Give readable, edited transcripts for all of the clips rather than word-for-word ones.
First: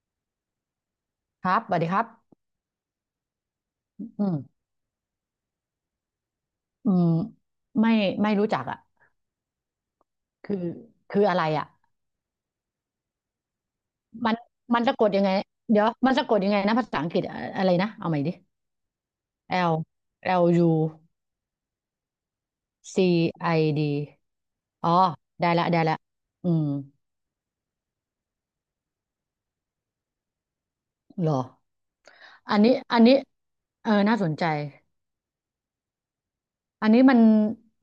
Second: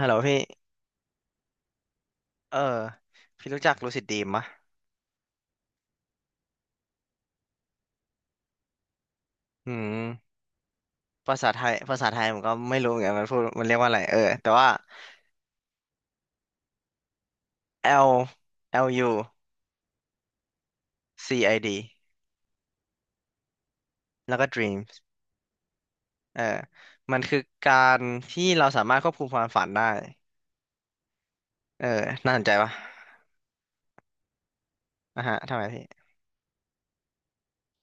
ฮัลโหลพี่ครับสวัสดีครับเออพี่รู้จักลูซิอดดรีืมมปะอืมไม่ไม่รู้จักอ่ะอืมคือคือภาอะไรษาไทอ่ะยภาษาไทยผมก็ไม่รู้เหมือนกันมันพูดมันเรียกว่าอะไรเออมันแต่ว่า มันสะกดยังไงเดี๋ยวมันสะกดยังไงนะภาษาอังกฤษอะอะไรนะ เอาใหม่ L ดิ L U L L U C I D C I D แล้วก็ อ๋อ Dreams ได้ละเอออืมมันคือการที่เราสามารถควบคุมความฝันได้เหรอ เออน่าสนใจอันปะนี้อันนี้เออน่าสนใจ อ่ะฮะทำไมพี่อันนี้มัน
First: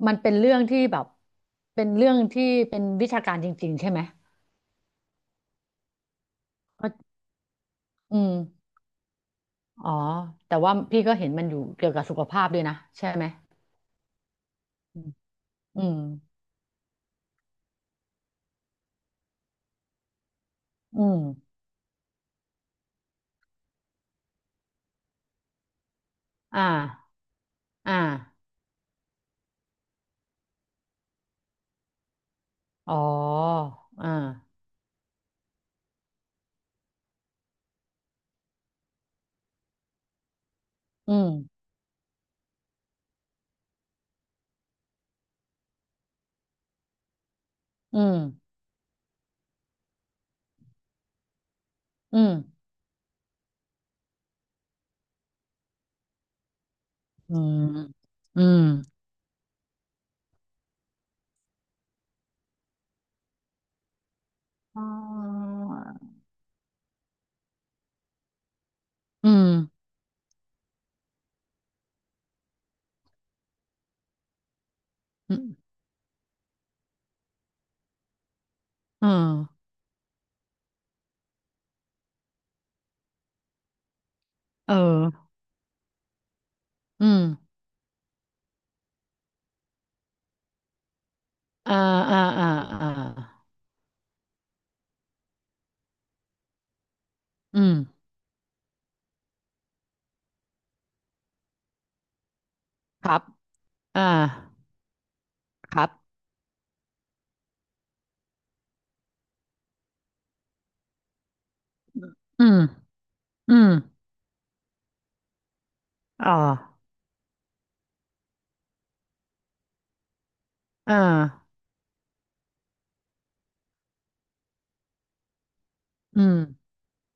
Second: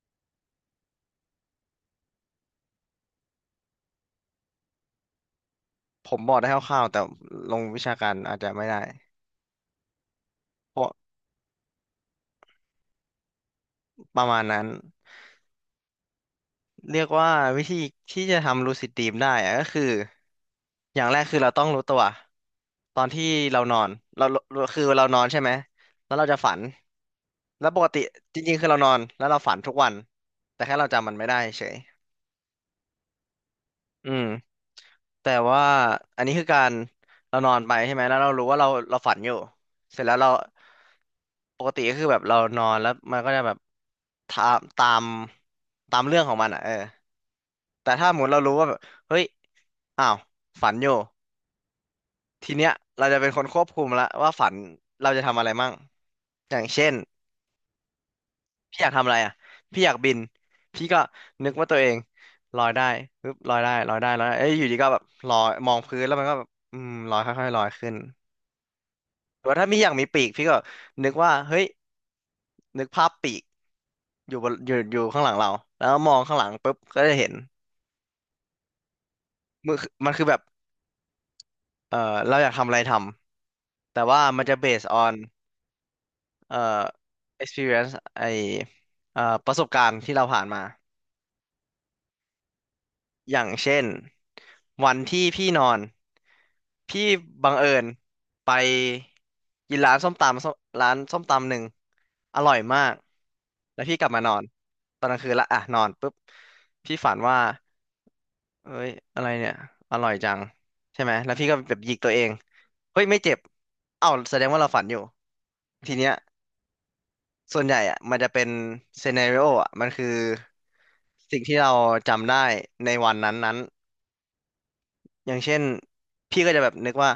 มันเป็นเรื่องที่แบบ เป็นเรื่องที่เป็นวิชาการจริงๆใช่ไหมผมบอกได้คร่าวก็ๆแต่ลงวิชาการอือาจจะไม่มได้อ๋อ แต่ว่าเพราะพี่ก็เห็นมันอยู่เกี่ยวกับสุขภาพด้วยนะ ใช่ไหม ประมาณนั้น อืมอืมเรียกว่าวิธีที่จะทำลูซิดดรีมได้อะก็คือออืย่างแรมกคือเราต้องรู้ตัวตอนที่เรานอนเราเราคือเรานอนใช่ไหมแล้วเราจะฝันอ่าแล้วปกอ่าติจริงๆคือเรานอนแล้วเราฝันทุกวันแต่แค่เราจำมันไม่ได้เฉยอ๋ออือ่ามแต่ว่าอันนี้คือการเรานอนไปใช่ไหมแล้วเรารู้ว่าเราฝันอยู่เสร็จแล้วเราอืมปกติก็คือแบบเรานอนแล้วมันก็จะแบบตามตามตามเรื่องของมันอ่ะเออ แต่อืถ้ามหมดเรารู้ว่าแบบเฮ้ยอ้าวฝันอยู่อืมทีเนี้ยเราจะเป็นคนควบคุมละว่าฝันเราจะทำอะไรมั่งอย่างเช่นอืมอืมพี่อยากทำอะไรอ่ะพี่อยากบินพี่ก็นึกว่าตัวเองลอยได้ปึ๊บลอยได้ลอยได้ลอยได้เอ้ยอยู่ดีอ๋อก็แบบลอยมองพื้นแล้วมันก็แบบอืมลอยค่อยๆลอยขึ้นอืหรืมอว่าถ้าพี่อยากมีปีกพี่ก็นึกว่าเฮ้ยนึกภาพปีกอยู่บนอยู่อยู่ข้างหลัอืงมเราแล้วมองข้างหลังปุ๊บก็จะเห็นอืมมือมันคือแบบเออเราอยากทำอะไรทำแต่ว่ามันจะ เออ based on เอ่อ อืม experience ไอประสบการณ์ที่เราผ่านมาอ่าอ่าอ่าอ่อย่าางเช่นวันที่พี่นอนพี่บังอืเอิมญไปกินร้านส้มตำหนึ่งอร่อยมากครับแล้วพี่อ่ากลับมานอนตอนกลางคืนละอ่ะนคอรันปุ๊บบพี่ฝันว่าเอ้ยอะไรเนี่ยอร่อยจังใช่ไหมแล้วพี่ก็แบบหยิกตัวเองอืมเฮ้ยไม่เจ็บอืมเอ้าแสดงว่าเราฝันอยู่ทีเนี้ย อ๋อส่วนใหญ่อะมันจะเป็นซีนาริโออะมันคืออ่าสิ่งที่เราจำได้ในวันนั้นๆอย่างเช่นอืมพี่ก็จะแบบนึกว่า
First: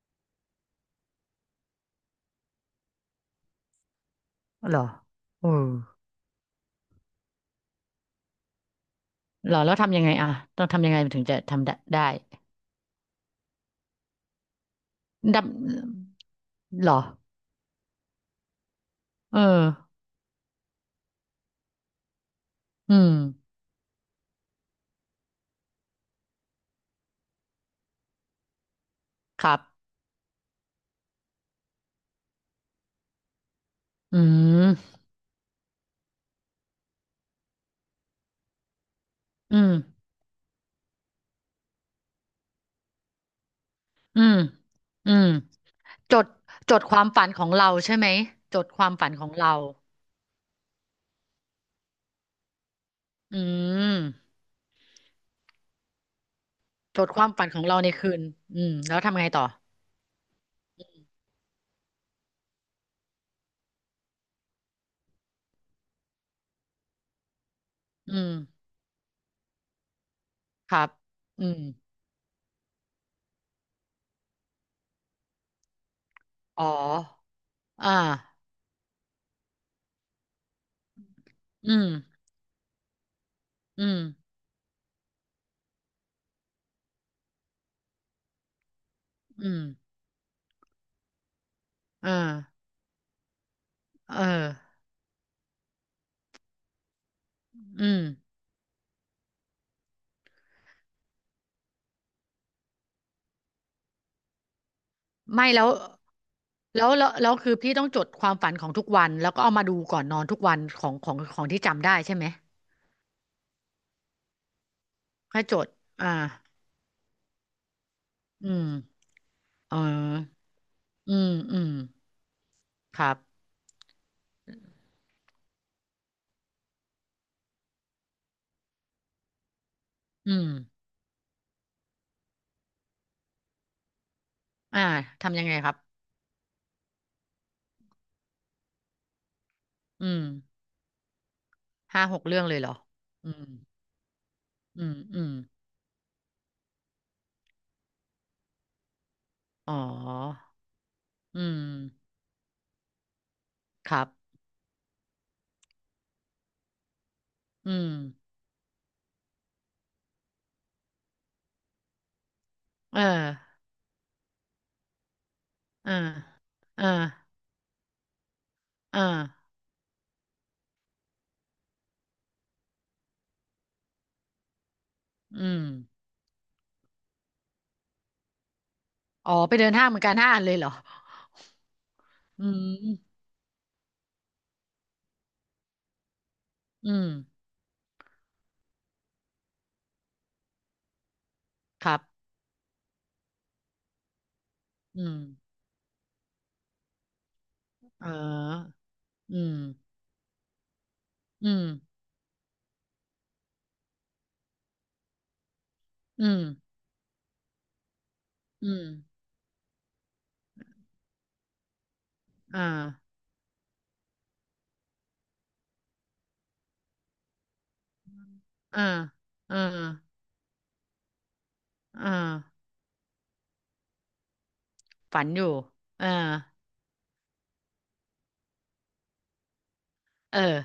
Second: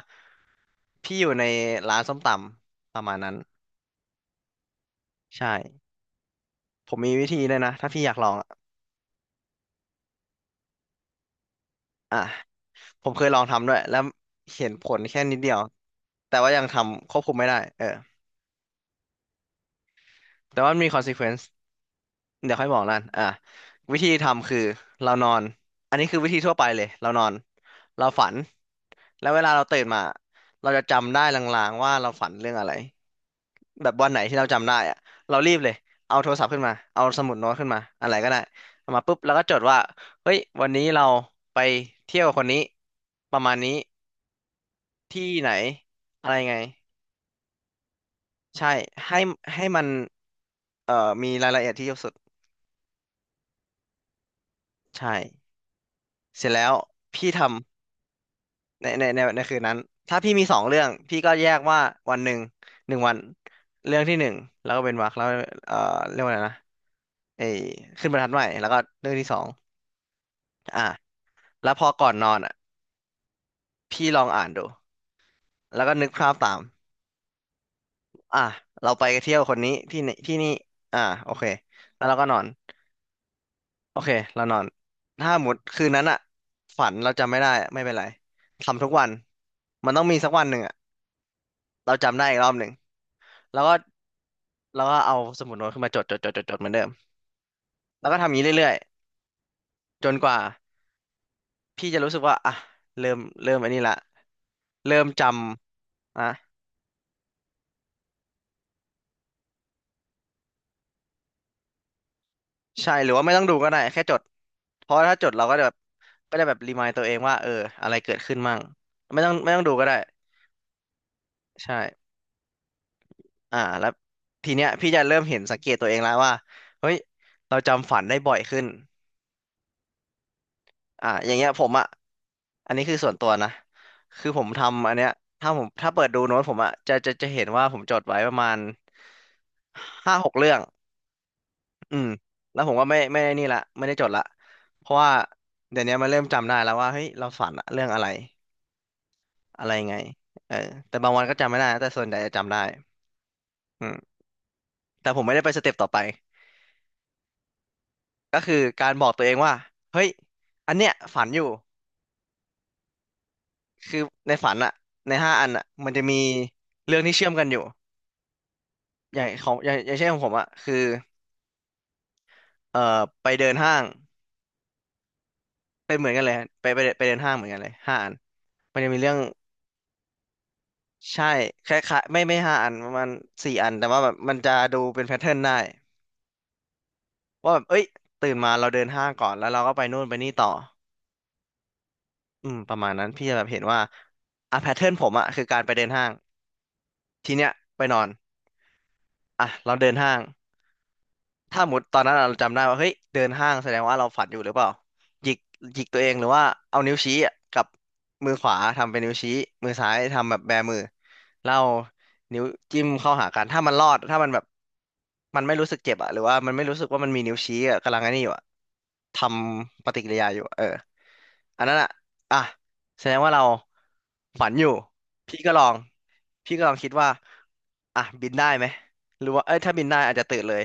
พี่อยู่ในร้านส้มตำประมาณนั้นเหรอเอใช่อผมมีวิธีเลยนะถ้าพี่อยากลองอะเหรอ แล้วทำยังไงอ่ะ ต้องทำยังไงถึงจะทำได้อ่ะผมเคยลองทำด้วยแล้วเห็นผลแค่นิดเดียวดแต่ว่ายังำเหรอทำควบคุมไม่ได้เออเออ แต่ว่ามันมี consequence เดี๋ยวค่อยบอกอืนั่นมอ่ะวิธีทำคือเรานอน อันนี้คือวิธีทั่วไปเลยเรานอนเราฝัน แล้วเวคลารับเราตื่นมาเราจะจำได้ลางๆว่าเราฝันเรื่องอะไรแบบวันไหอืนที่เราจำได้มอะเรารีบเลยเอาโทรศัพท์ขึ้นมาเอาสมุดโน้ตขึ้นมาอะไรก็ได้เอามาปุ๊บแล้วก็จอืดมว่าเฮ้ย วันนี้เราไปเที่ยวกับคนนี้ประมาณนี้อืมอืมที่ไหน จอะดไรไงจดความฝันของเราใช่ไหม จดใช่ความฝันให้ของเราให้มันมีรายละเอียดที่เยอะสุดอืมใช่เสร็จแล้วจดควาพี่มฝันขทำ องเราในคืนอืมในแล้วในทำในไงในต่อคืนนั้นถ้าพี่มีสองเรื่องพี่ก็แยกว่าวันหนึ่งหนึ่งวันเรื่องที่หนึ่งแล้วก็เป็นวรรคแล้วเอ่อเรียกว่าอะไรนะไอ้ขึ้นอืบรรทัมดใหม่แล้วก็เรื่องที่สองครัอ่ะบอืมแล้วพอก่อนนอนอ่ะพี่ลองอ่านดูแล้วก็นึกภาพตามอ๋ออ่าอ่ะเราไปเที่ยวคนนี้ที่นี่ที่นี่อ่ะโอเคอืมแล้วเราก็นอนอืโอมเคเรานอนถ้าหมดคืนนั้นอ่ะฝันเราจำไม่ได้ไม่เป็นไรทำทุกวันอืมมันต้องมีสักวันหนึ่งอ่ะเราเออจำได้อีกรอบหนึ่ง แล้วก็เออเอาสมุดโน้ตขึ้นมาจดจดจดจดจดเหมือนเดิมอืมแล้วก็ทำอย่างนี้เรื่อยๆจนกว่าพี่จะรู้สึกว่าอ่ะเริ่มอันนี้ละเริ่มจไม่แล้วำอ่ะแล้วคือพี่ต้องจดความฝันของทุกวัน แล้วก็เอามาดูก่อนนอนทุกวันของที่จำได้ใช่ไหมใช่หรือว่าไม่ต้องดูก็ได้แค่จดเพราะถ้าจดค่อเรายก็จจะดแบบอ่ารีมายตัวเองว่าเอออะไรเกิดขึ้นอืมั่งม ไม่ต้องดูอ๋อก็ได้อืมอืมใช่ครับอ่าแล้วทีเนี้ยพี่จะเริ่มเห็นสังเกตตัวเองแล้วว่าเฮ้ยเราจำฝันได้บ่อยขึ้น อืมอ่ะอย่างเงี้ยผมอ่ะอันนี้คือส่วนตัวนะคือผมอ่าทำอันเนี้ยทำยังถ้าไงผมครับถ้าเปิดดูโน้ตผมอ่ะจะเห็นว่าผมจดไว้ประมาณอืห้ามหกเรื่องอืห้ามหกเรื่องเลแล้ยวเหรผอมก็อืมไม่ได้จดละเพอืราะมว่าอืมเดี๋ยวนี้มันเริ่มจำได้แล้วว่าเฮ้ยเราฝันอะเรื่องอะไรอะไรอ๋อยังไงเออแต่บางวันก็อืจำมไม่ได้นะแต่ส่วนใหญ่จะจำได้อืครับมแต่ผมไม่ได้ไปสเต็ปต่อไปอืมก็คือการบอกตัวเองว่าเฮ้ยอันเนี้ยฝันอยู่เออคือในฝันอะในห้าอันอะมัเอนจะมีเออเรื่องที่เชื่อมกันอยู่ ออย่างของอย่างเช่นของผมอะคือเอ่อไปเดินห้างอืมเป็นเหมือนกันเลยไปเดินห้างเหมือนกันเลยห้าอันมันจะมีเรื่องอ๋อไปเดินห้างเหมือนกันห้าอันเลยเหรอใช่คล้ายๆไม่อืห้าอันประมาณมสี่อันแต่ว่าแบบมันจะดูเป็นแพทเทิร์นได้อืมว่าแบบเอ้ยตื่นมาเราเดินห้างก่อนแล้วเราก็ไปนู่นไปนี่ต่อครับอืมประมาณนั้นพี่จะแบบเห็นว่าอ่ะแพทเทิร์นผอืมมอะคือการไปเดินห้างทีเนี้ยไปนอเอนออือ่ะมเราเดินห้าง อืถ้ามหมดตอนนั้นเราจำได้ว่าเฮ้ยเดินห้างแสดงว่าเราฝันอยู่หรือเปล่าหยิกหยิกตัวเองหอืรือมว่าเอานิ้วชี้อะกับมือขวาอืมทำเป็นนิ้วชี้มือซ้ายทำแบบแบมือแล้วเอานิ้วอ่าจิ้มเข้าหากันถ้ามันรอดถ้ามันแบบมันไม่รู้สึกเจ็บอะหรือว่ามันไม่รู้สึกว่ามันมีนิ้วชี้อะกำลังไอ้นี่อยู่อะอ่าทอ่าำปฏิกิริยาอยู่อะเออ อันนั้นอ่ะอ่าอ่ะแสดงว่าเราฝันอยู่ฝันพี่อยู่ก็ลองอ่าพี่ก็ลองคิดว่าอ่ะบินได้ไหมหรือว่าเอ้ยถ้าบินได้อาจจะเอตื่อนเลย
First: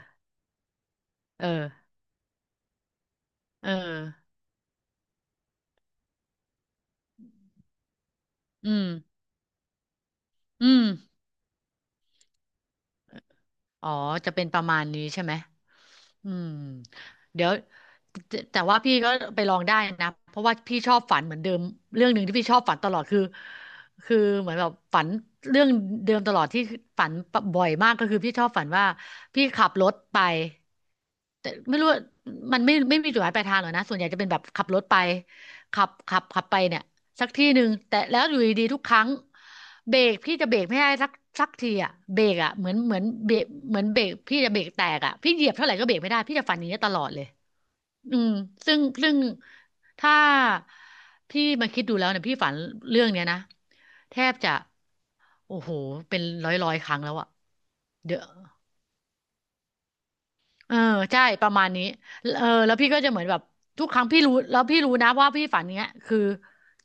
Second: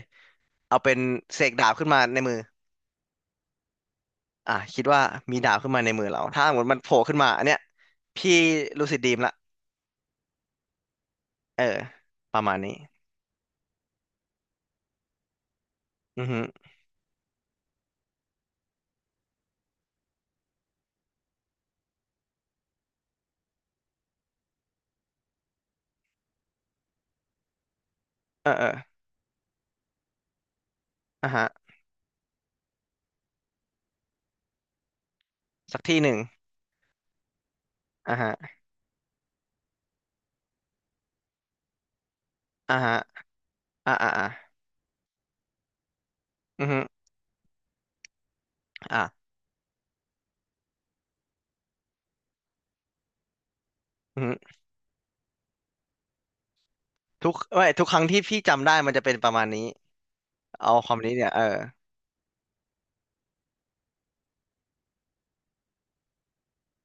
เอาเป็นเสเอกดาอ บขึ้นมาในมือเอออ่ะคิดว่ามีดาบขึ้นมาในมือเราถ้าสมมติมันโผล่ขึ้นมาอันเนี้ยพี่อืรูมสิดดีมละอืมเออประมาณนี้อ๋อจะเป็นประมาณนี้ใช่ไหมอืออืฮึมเดี๋ยวแต่ว่าพี่ก็ไปลองได้นะเพราะว่าพี่ชอบฝันเหมือนเดิมเรื่องหนึ่งที่พี่ชอบฝันตลอดคือเหมือนแบบฝันเรื่องเดิมตลอดที่ฝันบ่อยมากก็คือพี่ชอเออบฝัเออนว่าพี่ขับรถไป อ่ะฮะแต่ไม่รู้ว่ามันไม่มีจุดหมายปลายทางหรอกนะส่วนใหญ่จะเป็นแบบขับรถไปสักที่หนึ่งขับไปเนี่ยสักที่หนึ่งแต่อ่ะแล้วฮะอยู่ดีๆทุกครั้งเบรกพี่จะเบรกไม่ได้สักทีอ่ะเบรกอ่ะเหมืออ่ะนเหฮะมือนเบรกเหมือนอ่ะเบรอ่ะกอ่ะพี่จะเบรกแตกอ่ะพี่เหยียบเท่าไหร่ก็เบรกไม่ได้พี่จะฝันออืย่าองนี้ฮึยตลอดเลยอืมซึ่งอ่ะถ้าพี่มาคิดดูแล้วเนี่ยพี่ฝันเรื่องเนี้ยนะแทอือบจะฮึโอ้โหเป็นร้อยครั้งแล้วอ่ะทุกไม่ทุกครั้งเดี๋ที่ยว พี่จำได้มันจะเป็นประมาณนี้เอาเออความนี้ใช่เนี่ยเออประมาณนี้เออแล้วพี่ก็จะเหมือนแบบทุกครั้งพี่รู้แล้วพี่รู้นะว่าพี่ฝันเนี้ยคือ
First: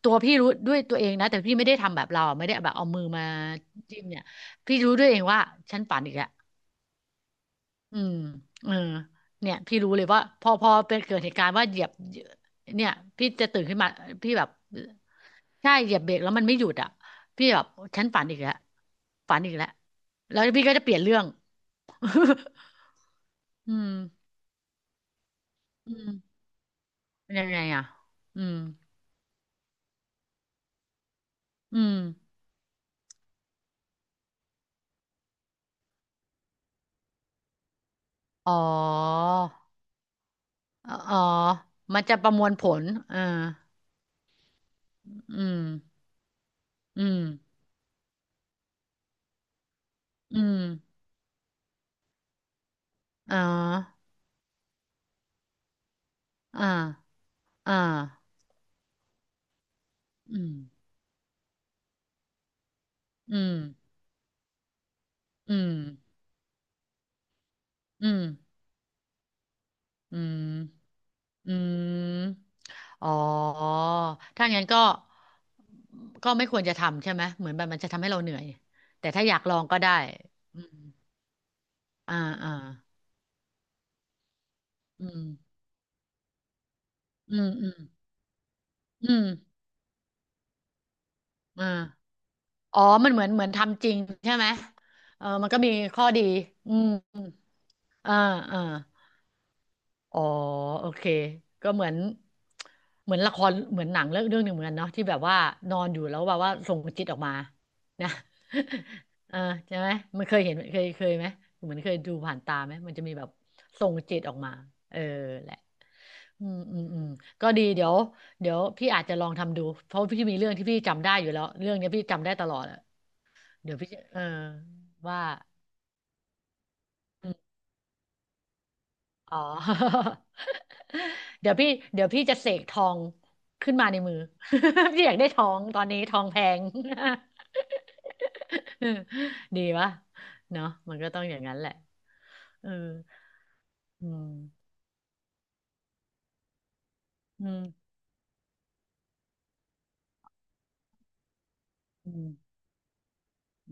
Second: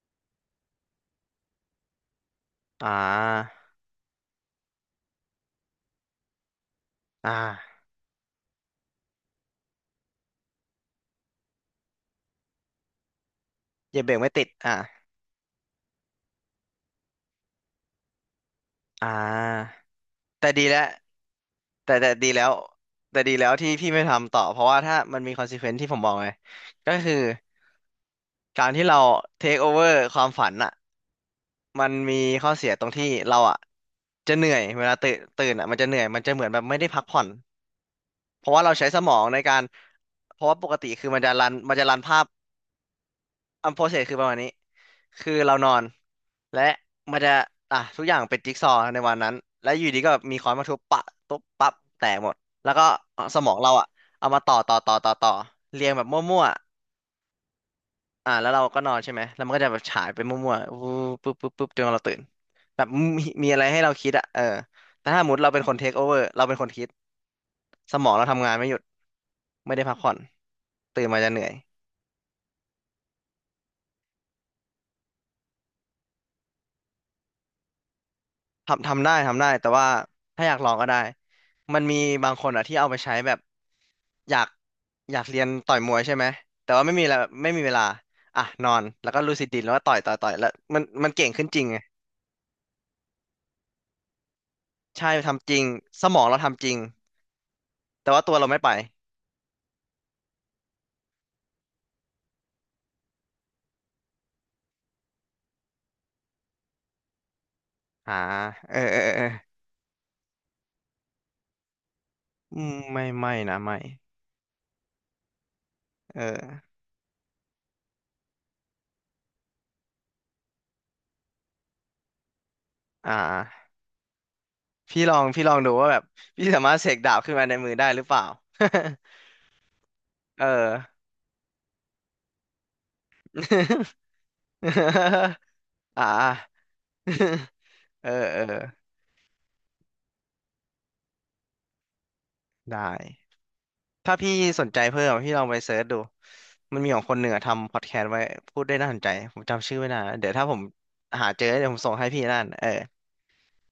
ตัวพี่รู้ด้วยตัวเองนะแต่พี่ไม่ได้ทำแบบเราอะไม่ได้แบบเอาอ่มือมาา จิ้มเนี่ยพี่รู้ด้วยเองว่าฉันฝันอีกแล้วอ่าอืมเออเนี่ยพี่รู้เลยว่าพอเป็นเกิดเหตุการณ์ว่าเหยียบเนี่ยพี่จะตื่นขึ้นมาเหยียบเบรกไม่พี่แบติดบอ่าใช่เหยียบเบรกแล้วมันไม่หยุดอ่ะพี่แบบฉันฝันอีกแล้วอ่ฝันอีกแล้วาแล้วแต่ดีพี่ก็แล้วจะเปลี่ยนเรื่อง แต่ดีแล้ว แต่ดีแล้วที่อืพี่มไม่ทำต่อเพราะว่าถ้ามันมีคอนซ e เควน e ที่อืผมบอกไงม ก็คือเป็นยังไงอ่ะอืมการที่เราเทคโอเวอร์ความฝันอ่ะอืมันมมีข้อเสียตรงที่เราอ่ะจะเหนื่อยเวลาตื่นตื่นอ่ะมันจะเหนื่อยมันจะเหมือนแบบไม่ได้พักผ่อนเพอ๋ราะอว่าเราใช้สมองในการเพราะว่าปกติอคือ๋อมันจะรันมันจะรัมันนจะภาพ ประมวลผลเอออัมโพเซสคือประมาณนี้คืออืเรามนอนและอืมัมนจะอ่ะทุกอย่างเป็นจิ๊กซอว์ในวันนั้นและอยู่ดีก็แบบมีอืค้อนมมาทุบปะตุ๊บปั๊บแตกหมดแล้วก็อ๋สมองเราอ่ะอเอามาต่อเรียงแบบมั่วอ่าๆอ่าอ่ะแล้วเราก็นอนใช่ไหมแล้วมันก็จะแบบฉายไปอืมั่มวๆวูบปุ๊บจนเราตื่นแบบมีอืมีมอะไรให้เราคิดอ่ะเออแต่ถ้าสมมติเราอืเป็นคมนเทคโอเวอร์เราเป็นคนคิดสมอืองมเราทำงานไม่หยุดไม่ได้พักผ่อนอืมตื่นมาจะเหนื่ออืย มอ๋อถ้างั้นก็ก็ไม่ควรจะทำใช่ไหมเหมือนแบบมันจะทำให้เราเหนื่อยทำทำแต่ได้ถ้าอยาทำกได้ลองแต่ก็ว่าได้ถ้าอยากอืลองมก็ได้มันมีอ่าบางคนอ่าอะที่เอาไปใช้แบบอยากอือยามกเรียนต่อยมวยใช่ไหมแต่ว่าไม่มีแล้วอืไม่มมีอืเวมลาอ่ะนอนอืแล้วก็มลูซิดดรีมแล้วก็ต่อยแล้วมันเก่งขึ้นจริงไงอ่า อ๋อมันเหมือนเหมือนทำจริงใช่ไหมใช่เออมัทำนจก็ริงมีข้สอมดีองเราทำจอืริงมแต่อ่าว่าตัวเราไม่อ่าไปอ๋อโอเคก็เหมือนเหมือนละครเหมือนหนังเรื่องหนึ่งเหมือนกันเนาะที่แบบว่านอนอยู่แล้วแบบว่าส่งจิตออกมานะ อ่าเออเออเออ เออใช่ไหมมันเคยเห็นเคยไหมเหมือนเคยดูผ่านตาอืไหมมมันไม่จะมีแบบไม่นะไม่ส่งจิตออกมาเออแหละเอืมอออืมอืมก็ดีเดี๋ยวพี่อาจจะลองทำดู เพราะพี่มีเรื่องที่พี่จำได้อยู่แล้วเรื่องเนี้ยพี่จำได้ตลอด อ่าเดี๋ยวพี่จะเออพี่ลอว่างพี่ลองดูว่าแบบพี่สามารถเสกดาบอืขึ้นมามในมือได้หรือเปล่า อ๋อ เออ เดี๋ยวพี่เดี๋ยวพี่จะเสกทองขึ้นมาในมือ พี่อยากได้ทองตอน นี้อ่า ทองแพง เออเออ ดีวะเนาะมันก็ต้องอย่างนั้นแหละเออได้อืถ้ามพี่สนใจเพิ่มพี่ลองไปเซิร์ชดูมันมีของคนเหนืออืทำพอดมแคสต์ไว้พูดได้น่าสนใจผมจำชื่อไม่ได้นะเดี๋ยวถ้าผมหาเจอเดี๋ยวผมส่งให้อืพี่มนั่นเออ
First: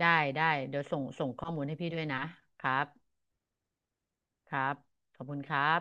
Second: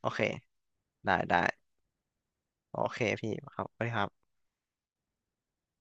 โอได้เคได้เดี๋ยวส่งได้ส่งได้ข้อมูลให้พี่ด้วยนะครัโอบเคพี่ครับสวัสดีครับครับขอบคุณครับ